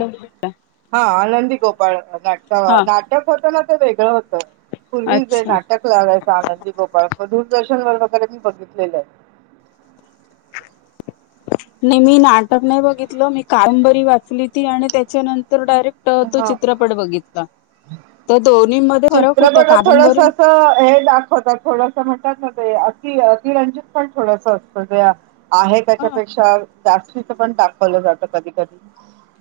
Hello हा आनंदी गोपाळ नाट हा नाटक होत ना वेगळं होत पूर्वी जे अच्छा नाटक लावायचं आनंदी गोपाळ मग दूरदर्शन व वगैरे मी बघितलेलं आहे. नाही मी नाटक नाही बघितलं मी कादंबरी वाचली ती आणि त्याच्यानंतर तर डायरेक्ट तो हा चित्रपट बघितला. तर दोन्ही मध्ये फरक होता चित्रपटात थोडस कादंबरी हे दाखवतात थोडस म्हट अतिरंजित पण थोडस असत ज आहे ह त्याच्यापेक्षा जास्त पण दाखवलं जात कधी-कधी.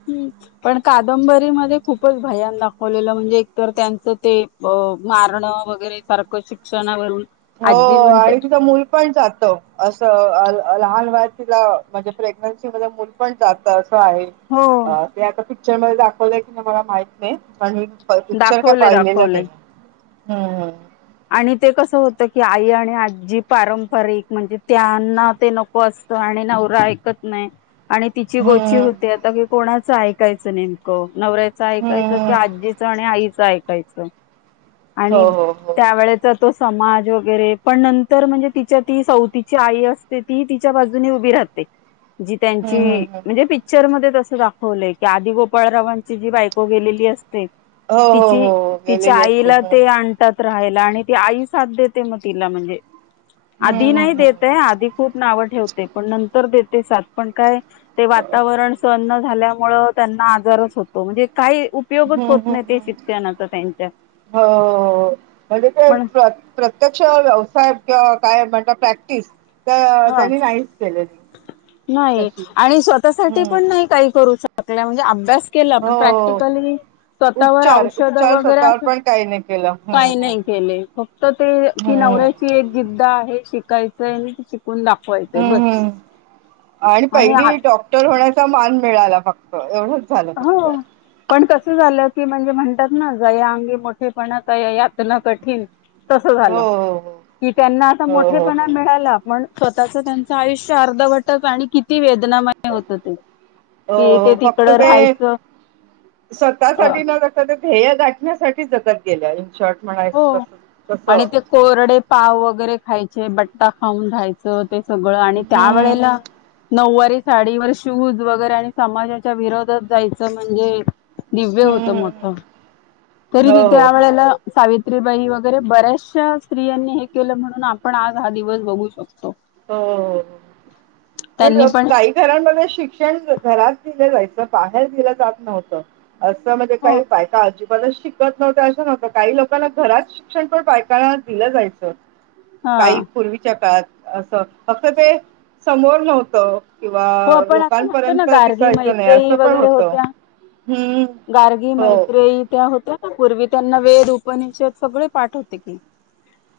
हम् पण कादंबरीमध्ये खूपच भयान दाखवलेलं म्हणजे एकतर त्यांच ते मारणं वगैरे सारखं शिक्षणावरून हो आजी म्हणते आणि तिचं मूल पण जात असं लहान वया तिला म्हणजे प्रेग्नन्सी मध्ये मूल पण जात अस हो ते आता पिक्चर मध्ये दाखवलंय की नाही मला माहित नाही पण, पिक्चर काय दाखवले पाहिलेलं दाखवले नाही. हम्म हम्, आणि ते कसं होत की आई आणि आजी पारंपरिक म्हणजे त्यांना ते नको अस आणि नवरा ऐकत नाही आणि तिची गोची हम्म होती आता की कोणाचं ऐकायचं नेमकं, नवऱ्याचं ऐकायचं कि, हम्म आजीचं आणि आईचं ऐकायचं. आणि हो-हो हो! त्यावेळेचा समाज वगैरे मग तिच्या सवतीची आहे तिच्या बाजूने ऊभी राहते, जि हम्म त्यांची हम्म हम्म म्हणजे पिक्चर मध्ये तस. दाखवलंय की गोपाळरावांची जी बायको गेलेली असते हो हो तिची हो हो तिच्या गेलेली असते आईला हम्म ते आणतात राहायला, आणि ती आई साथ देते मग तिला म्हणजे आधी हम्म नाही हम्म देतय आधी खूप नावं ठेवते पण नंतर देते सात पण काय ते वातावरण सन्न झाल्यामुळे त्यांना आजारच होतो म्हणजे काही उपयोगच हम्म होत हम्म नाही ते हम्म शिक्षणाचा त्यांच्या, हो हो हो. म्हणजे ते पण प्रत्यक्ष व्यवसाय किंवा काय म्हणत प्रॅक्टिस तर हा त्यांनी नाहीच केलेली नाही तशी आणि स्वतःसाठी हम्म पण नाही काही करू सगळ म्हणजे अभ्यास केला हो पण प्रॅक्टिकली स्वतःवर उपचार औषध उपचार वगैरे स्वतःवर असं पण काही नाही केलं हम्म काही हम्म नाही केले फक्त ते ती हम्म नवऱ्याची एक जिद्दा आहे शिकायचय हुन दाखवायचंय हम्म बस हम्म आणि पहिली डॉक्टर होण्याचा मान मिळाला फक्त एवढंच झालं फक्त हो, पण कस अस झालं की म्हणजे, म्हणतात ना ज या अंगी मोठेपणा यातन कठीण तस हो झालं हो की त्यांना आता हो हो हो मोठेपणा मिळाला पण स्वतःच त्यांचं आयुष्य अर्ध भटच आणि किती वेद वेदनामय होत ते कि ते तिकड राहायचं स्वतः अ साठी न करता ध्येय गाठण्यासाठी जगत गेल्या इन शॉर्ट! म्हणायचं हो तस तस आणि ते कोरडे पाव वगैरे खायचे बट्टा खाऊन रायच ते सगळं आणि त्या हम्म वळेला नऊवारीत साडीवर शूज वगैरे आणि समाजाच्या विरोधात जायचं म्हणजे दिव्य हम्म होत हम्म हम्म मोठ हम्म. हो तरी हो त्या हो वेळेला सावित्रीबाई वगैरे बऱ्याचशा स्त्रियांनी हे केलं म्हणून आपण आज हा दिवस बघू शकतो हो-हो पण काही घरांमध्ये शिक्षण घरात दिलं जायचं बाहेर दिलं जात नव्हत असं म्हणजे हो काही बायका अजून पण शिकत नव्हतं असं नव्हतं काही लोकांना घरात शिक्षण पण बायकना दिलं जायचं हा ताई पूर्वीच्या काळात असं फक्त ते समोर नव्हतं. किंवा हो आपण असं म्हणतो ना लोकांपर्यंत दिसायचं नाही असं पण होत. गारगी मैत्री त्या होत्या? पूर्वी त्यांना वेद उपनिषद सगळे पाठ होते कि,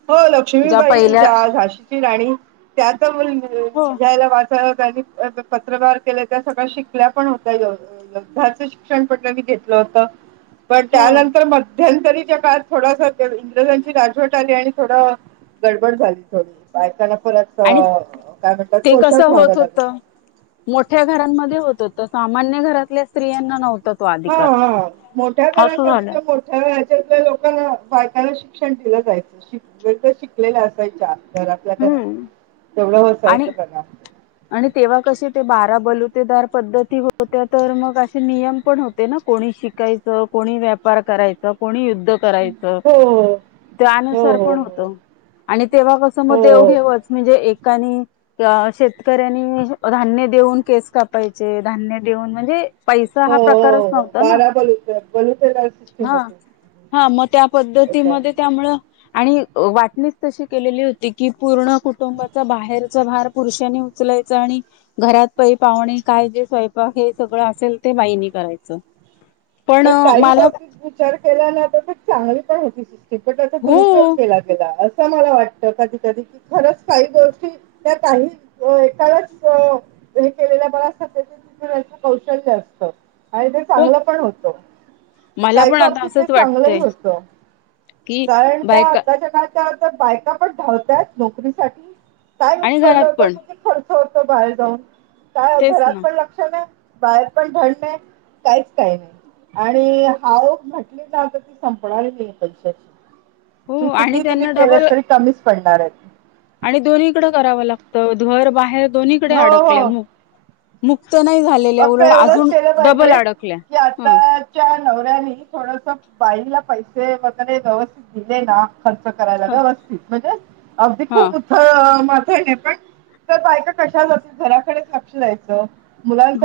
हो लक्ष्मीबाई ज्या झाशीची राणी त्याच म हो घ्यायला वाचायला पत्रवार केले त्या सगळ्या शिकल्या पण होत्या [inaudible] युद्धाचं शिक्षण पण त्यांनी घेतलं होतं. पण हो. त्यानंतर मध्यंतरीच्या काळात थोडासा इंग्रजांची राजवट आली आणि थोडं गडबड झाली थोडी बायकांना परत आणि काय म्हणतात ते कोशात कसं राहाव होत लागल. होतं. मोठ्या घरांमध्ये होत तर सामान्य घरातल्या स्त्रियांना नव्हत. हा हा मोठ्या घरांमध्ये झालं. ज्या मोठ्या लोकांना बायकांना शिक्षण दिलं जायचं शि व तर शिकलेल्या असायच्या घरातल्या घरात हम्म. तेवढं होसायचं आणि त्यानां आणि तेव्हा कसे ते बारा बलुतेदार पद्धती होत्या तर मग असे नियम पण होते ना कोण कोणी शिकायचं कोणी व्यापार करायच कोणी युद्ध करायचं हो हो त्यानुसार हो हो हो पण होत आणि तेव्हा कसं मग देव हो घेवच म्हणजे एक कणी शेतकरी शेतकऱ्यांनी धान्य देऊन केस कापायचे धान्य देऊन म्हणजे पैसा हो हा प्रकारच हो नव्हता ना. बारा बलूते बलूते काळ हा सिस्टीमते होती. हा मग त्या त्याच्या पद्धतीमध्ये त्यामुळं आणि वाटणी तशी केलेली होती की पूर्ण कुटुंबाचा बाहेरचा भार पुरुषांनी उचलायचं आणि घरात पै पाहुणे काय जे स्वयंपा हे सगळं असेल ते बाहिनी करायचं [unintelligible] पण काही मला बाबतीत विचार केल्याना तर चांगलीच आहेत [inaudible] टीपीटरचा हो दुरुपयोग केला गेला आज अशामुळे वाटत कधी कधी कि खरंच काही गोष्टी त्या काही हो एकाच हे केलेल्या बऱ्याचच कौशल्य असत आणि ते हो चांगलं पण होत मला काही पण आता बाबतीत ते असंच चांगलंही वाटतंय होत की कारण का बायका आताच्या काळात बायका पण धावतात नोकरीसाठी काय आणि विषपन घरात होत पण कि ते खर्च होत बाहेर जाऊन काय तेच घरात ना पण लक्ष नाही बाहेर पण थंड नाही काहीच काही नाही आणि हाव म्हटली ना तर ती संपणारी नाही आहे हो पैशाची आणि किती तुम्ही त्यांना डबल केलेत तरी कमीच पडणार आहे ते आणि दोन्हीकड करावं लागतं घर बाहेर दोन्हीकडे हो अडकल्या हो ना म फक्त एवढंच केलं पाहिजे अडकल्या की ह आताच्या नवऱ्यानी थोडस बाईला पैसे वगैरे व्यवस्थित दिले ना खर्च करायला ह व्यवस्थित म्हणजे अगदी हा उथळ माथळ पण हे पण तर बायका कशा जातील घराकडेच लक्ष द्यायचं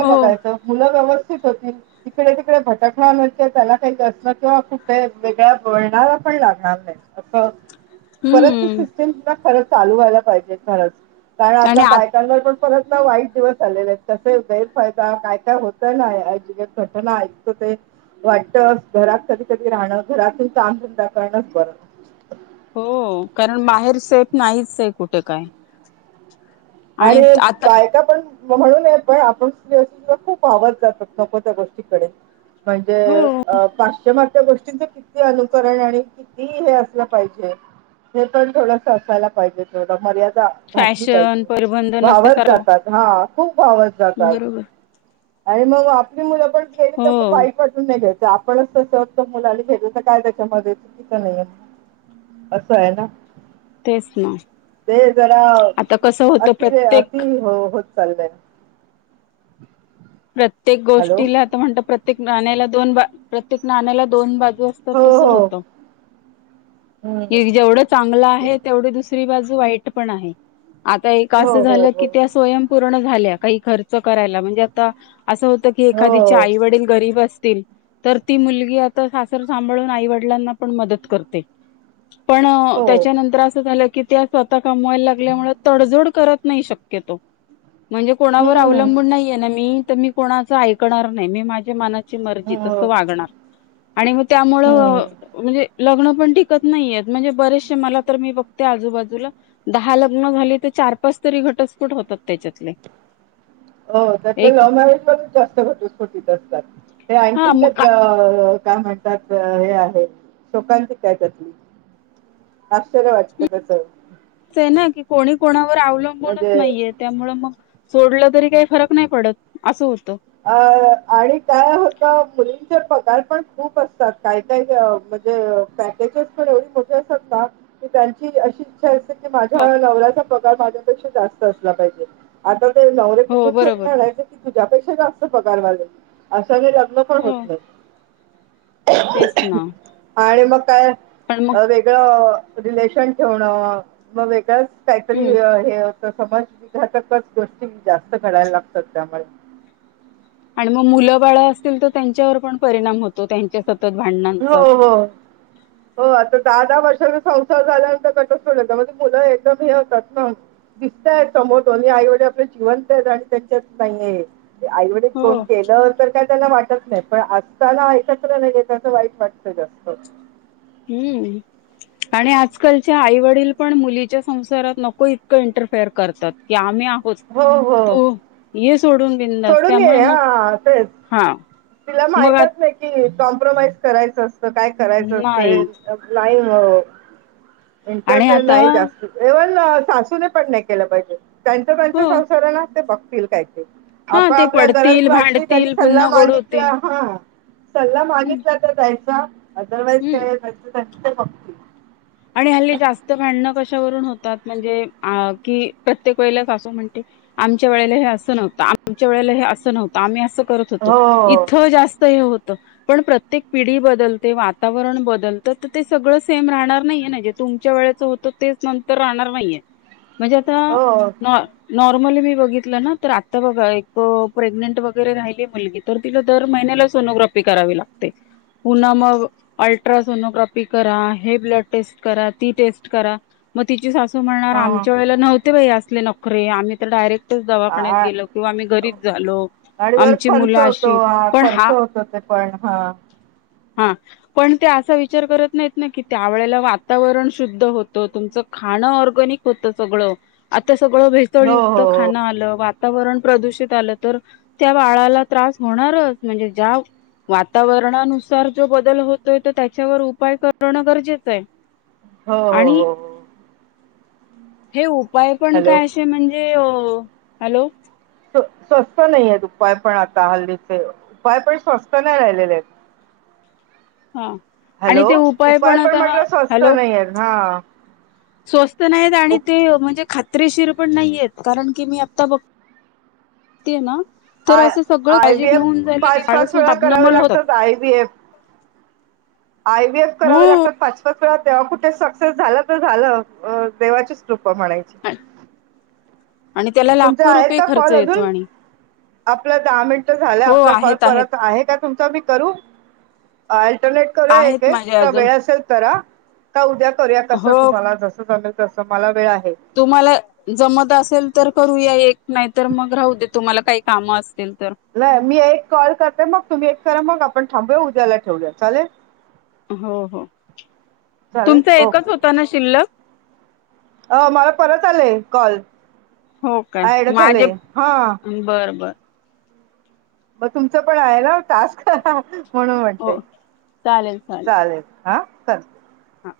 हो मुलं व्यवस्थित [inaudible] तिकडे तिकडे भटकला नाही का त्यांना काही वैसणे किंवा कुठे वेगळ्या बोळणारा पण लागणार नाही असं परत त हम्म सिस्टम खर चालू व्हायला पाहिजे खरंच कारण आणि आता आ बायकांवर पण पर वाईट दिवस आलेले आहेत कसे गैरफायद ता काय काय होत ना अ ज घटना ऐकतो ते वाटत घरात कधी कधी राहणं घरातून काम सुद्धा करणंच बर हो कारण बाहेर सेफ नाहीच आहे कुठे काय आणि बायका पण म्हणून प आपण खूप वहावत जात नको त्या गोष्टीकडे हो म्हणजे पाश्चमात्य गोष्टींच किती अनुकरण आणि किती हे असलं पाहिजे हे पण थोडस असायला पाहिजे थोड मर्यादा घातली फॅशन पाहिजे परिबंध वहावत नसल्यासारखं जातात हा खूप वहावत जातात बरोबर आणि मग मुलं पण खेली तर हो मग बाई पाटून नाही घेत आपणच तसं होत मुलानी भेटच काय त्याच्यामध्ये चुकीचं नाही असं आहे ना तेच ना! ते जरा आता कस अति र अति हो होत चाललंय त्यांचं. प्रत्येक गोष्टीला आता म्हणत प्रत्येक गाण्याला दोन बा प्रत्येक नाण्याला दोन बाजू हो हो होत हम्म जेवढ चांगलं आहे, तेवढ दुसरी बाजु वाईट पण आहे, आता एक हो अस हो झालं हो की स्वयंपूर्ण झाल्या काही खर्च करायला म्हणजे आता असं होतं की एखादीच्या हो आई वडील गरीब अस तील तर ती मुलगी आता सासर सांभाळून आईवडलांना पण मदत करते. पण हो त्याच्यानंतर असं झालं की, त्या स्वतः कमवायला लागल्यामुळे तडजोड करत नाही शक्यतो, म्हणजे कोणावर हम्म अवलंबून नाहीये ना मी तर मी कोणाच ऐकणार नाही मी माझ्या मनात त्यांची मर्जी अस हो वागणार आणि मग हम्म त्यामुळं म्हणजे लग्न टिकत नाही आहेत म्हणजे बरेशे मला तर मी बघते आजूबाजूला दहा लग्न झाली तर चार पाच घटस्फोट होतात त्याच्यातले आपले एक लव्ह मॅरेज पण जास्त घटोस्फोटीत असतात. ते हा आणखीन का? मग काच काय म्हणतात हे आहे शोकांची काय त्यातली [inaudible] आश्चर्य वाटतं त्याच आहे ना की कोणी कोणावर अवलंबूनच म्हणजे नाहीये त्यामुळ मग सोडलं तरी काही फरक नाही पडत असं अ आणि काय होता मुली पगार पण खूप असतात काय काय म्हणजे पॅकेजेस पण एवढी मोठी असतात ना! की त्यांची अशी इच्छा असते की, माझ्या नवऱ्याचा पगार माझ्यापेक्षा जास्त असला पाहिजे, आता नवरे हो कुठून बरोबर शोधून आणायचे की तुझ्यापेक्षा जास्त पगार वाले. सगळे लग्न पण होत हो नाही. तेच ना आणि मग काय पण मग वेगळं रिलेशन ठेवण मग वेगळंच काहीतरी हम्म हे, समजघातकच गोष्टी जास्त घडायला लागतात त्यामुळे. आणि मग मुलं बाळ असतील तर त्यांच्यावर पण परिणाम होतो त्यांच्या सतत भांडणांचा हो हो हो आता दहा दहा वर्षाचा संसार झाल्यानंतर घटस्पोट म्हणजे मुलं एकदम हे होतात ना दिसत य मग दोन्ही आईवडील आपले जिवंत आहेत आणि त्यांच्यात काही नाहीये. आईवडील कोन हो केलं तर काय त्याना वाटत नाही, पण असताना ऐकत्र नाही. त्याच वाईट वाटत जास्त हम्म! आणि आजकालच्या आई वडील पण मुलीच्या संसारात नको इतकं इंटरफेअर करतात. की आम्ही हो तो सोडून बिंदास सोडून त्यामुळे ये मग हा तेच हा तिला मग आ माहितच नाही कि कॉम्प्रोमाइज करायचं असतं, काय करायचं असतं, हे नाही नाही लाईव्ह इंटर आणि तर आता नाही जास्त एव्हन सासूने पण नाही केलं पाहिजे. त्यांचं त्यांच हो संसारण ते बघतील काय तरी हा आपण ते आपल्या गरज पडतील वाटली त्यांनी भांडतील सल्ला पुन्हा गोड मागितला होतील हा सल्ला हम्म मागितला तर द्यायचा अदरवाईज हम्म कायच त्यां फक्ती आणि हल्ली जास्त भांडणं कशावरून होतात, म्हणजे कि प्रत्येक वेळेलाच सासू म्हणतेकि आमच्या वेळेला हे असं नव्हतं, आमच्या वेळेला हे असं नव्हतं, आम्ही असं त होतो हो इथं जास्तहे होत. पण प्रत्येक पिढी बदलते वातावरण बदलत तर ते सगळं सेम राहणार नाही. तुमच्या वेळ च होत तेच नंतर राहणार नाहीये म्हणजे आता हो नॉर्मली मी बघितलं ना तर आता बघा एक प्रेगनेंट वगैरे राहिली मुलगी तर तिला दर महि पहिला सोनोग्राफी करावी लागते पुन्हा मग अल्ट्रा सोनोग्राफी करा हे ब्लड टेस्ट करा ती टेस्ट करा मग तिची सासू म्हणणार हा आमच्या वेळेला नव्हते. ले नकरे आम्ही तर डायरेक्टच दवाखान्यात गेलो किंवा आम्ही घरीच झालो. गाडीवर आमची खर्च मुलं होतो. अशी हा पण खर्च होतो, ते पण हा. हा पण ते असा विचार करत नाहीत नाही, की त्यावेळेला वातावरण शुद्ध होतं. तुमचं खाणं ऑर्गनिक होतं. सगळं आता सग सगळं हो भेसळयुक्त हो खाणं आलं. वातावरण प्रदूषित आलं, तर त्या बाळाला त्रास होणारच म्हणजे, ज्या वातावरणानुसार जो बदल होतोय, त त्याच्यावर उपाय करणं गरजेचं आहे. हो हो आणि हो हो. हे उपाय पण हॅलो काय? असे म्हणजे हॅलो! स्वस्त नाही आहेत. उपाय पण आता हल्लीचे उपाय पण स्वस्त नाही राहिलेले आहेत. हा आणि हॅलो! ते उपाय पण आता म्हटलं स्वस्त हॅलो नाहीय, ना. स्वस्त नाही आणि ते म्हणजे ख खात्रीशीर पण नाही येत कारण, की मी आत्ता बघते, ना. तर आय असं सगळं आय काळजी व्ही एफ घेऊन, झालेली पाच काळ पाच सुद्धा वेळा करावे नॉर्मल होतात. लागतात I V F I B S करावे हो. लागतात. पाच पाच. कुठे सक्सेस झालं, तर झालं देवाची च कृपा म्हणायची. आणि त्याला तुमचे लाखो आहेत. रुपये का खर्च कॉल येतो अजून आणि आपलं दहा मिनट झालं. हो आपला कॉल आहेत आहेत परत आहे का? तुमचा मी करू? [unintelligible] करूया एक आहेत एक माझे का अजून वेळ असेल, तर हा का उद्या करूया, कसं हो तुम्हाला जसं तसं मला वेळ आहे. तुम्हाला जमत असेल, तर करूया एक नाही तर मग राहू दे. तुम्हाला काही कामं असतील. तर नाही, मी एक कॉल करते मग तुम्ही एक करा. मग आपण थांबूया. उद्याला एक करुया चालेल. हो हो चालेल तुमचा एकच ओके होता, ना शिल्लक. अ मला परत आलेय कॉल हो काय माझे [unintelligible] बर बर मग तुमचं पण आहे, ना टास्क. म्हणून, म्हणतेय हो चालेल. हा चाल हा.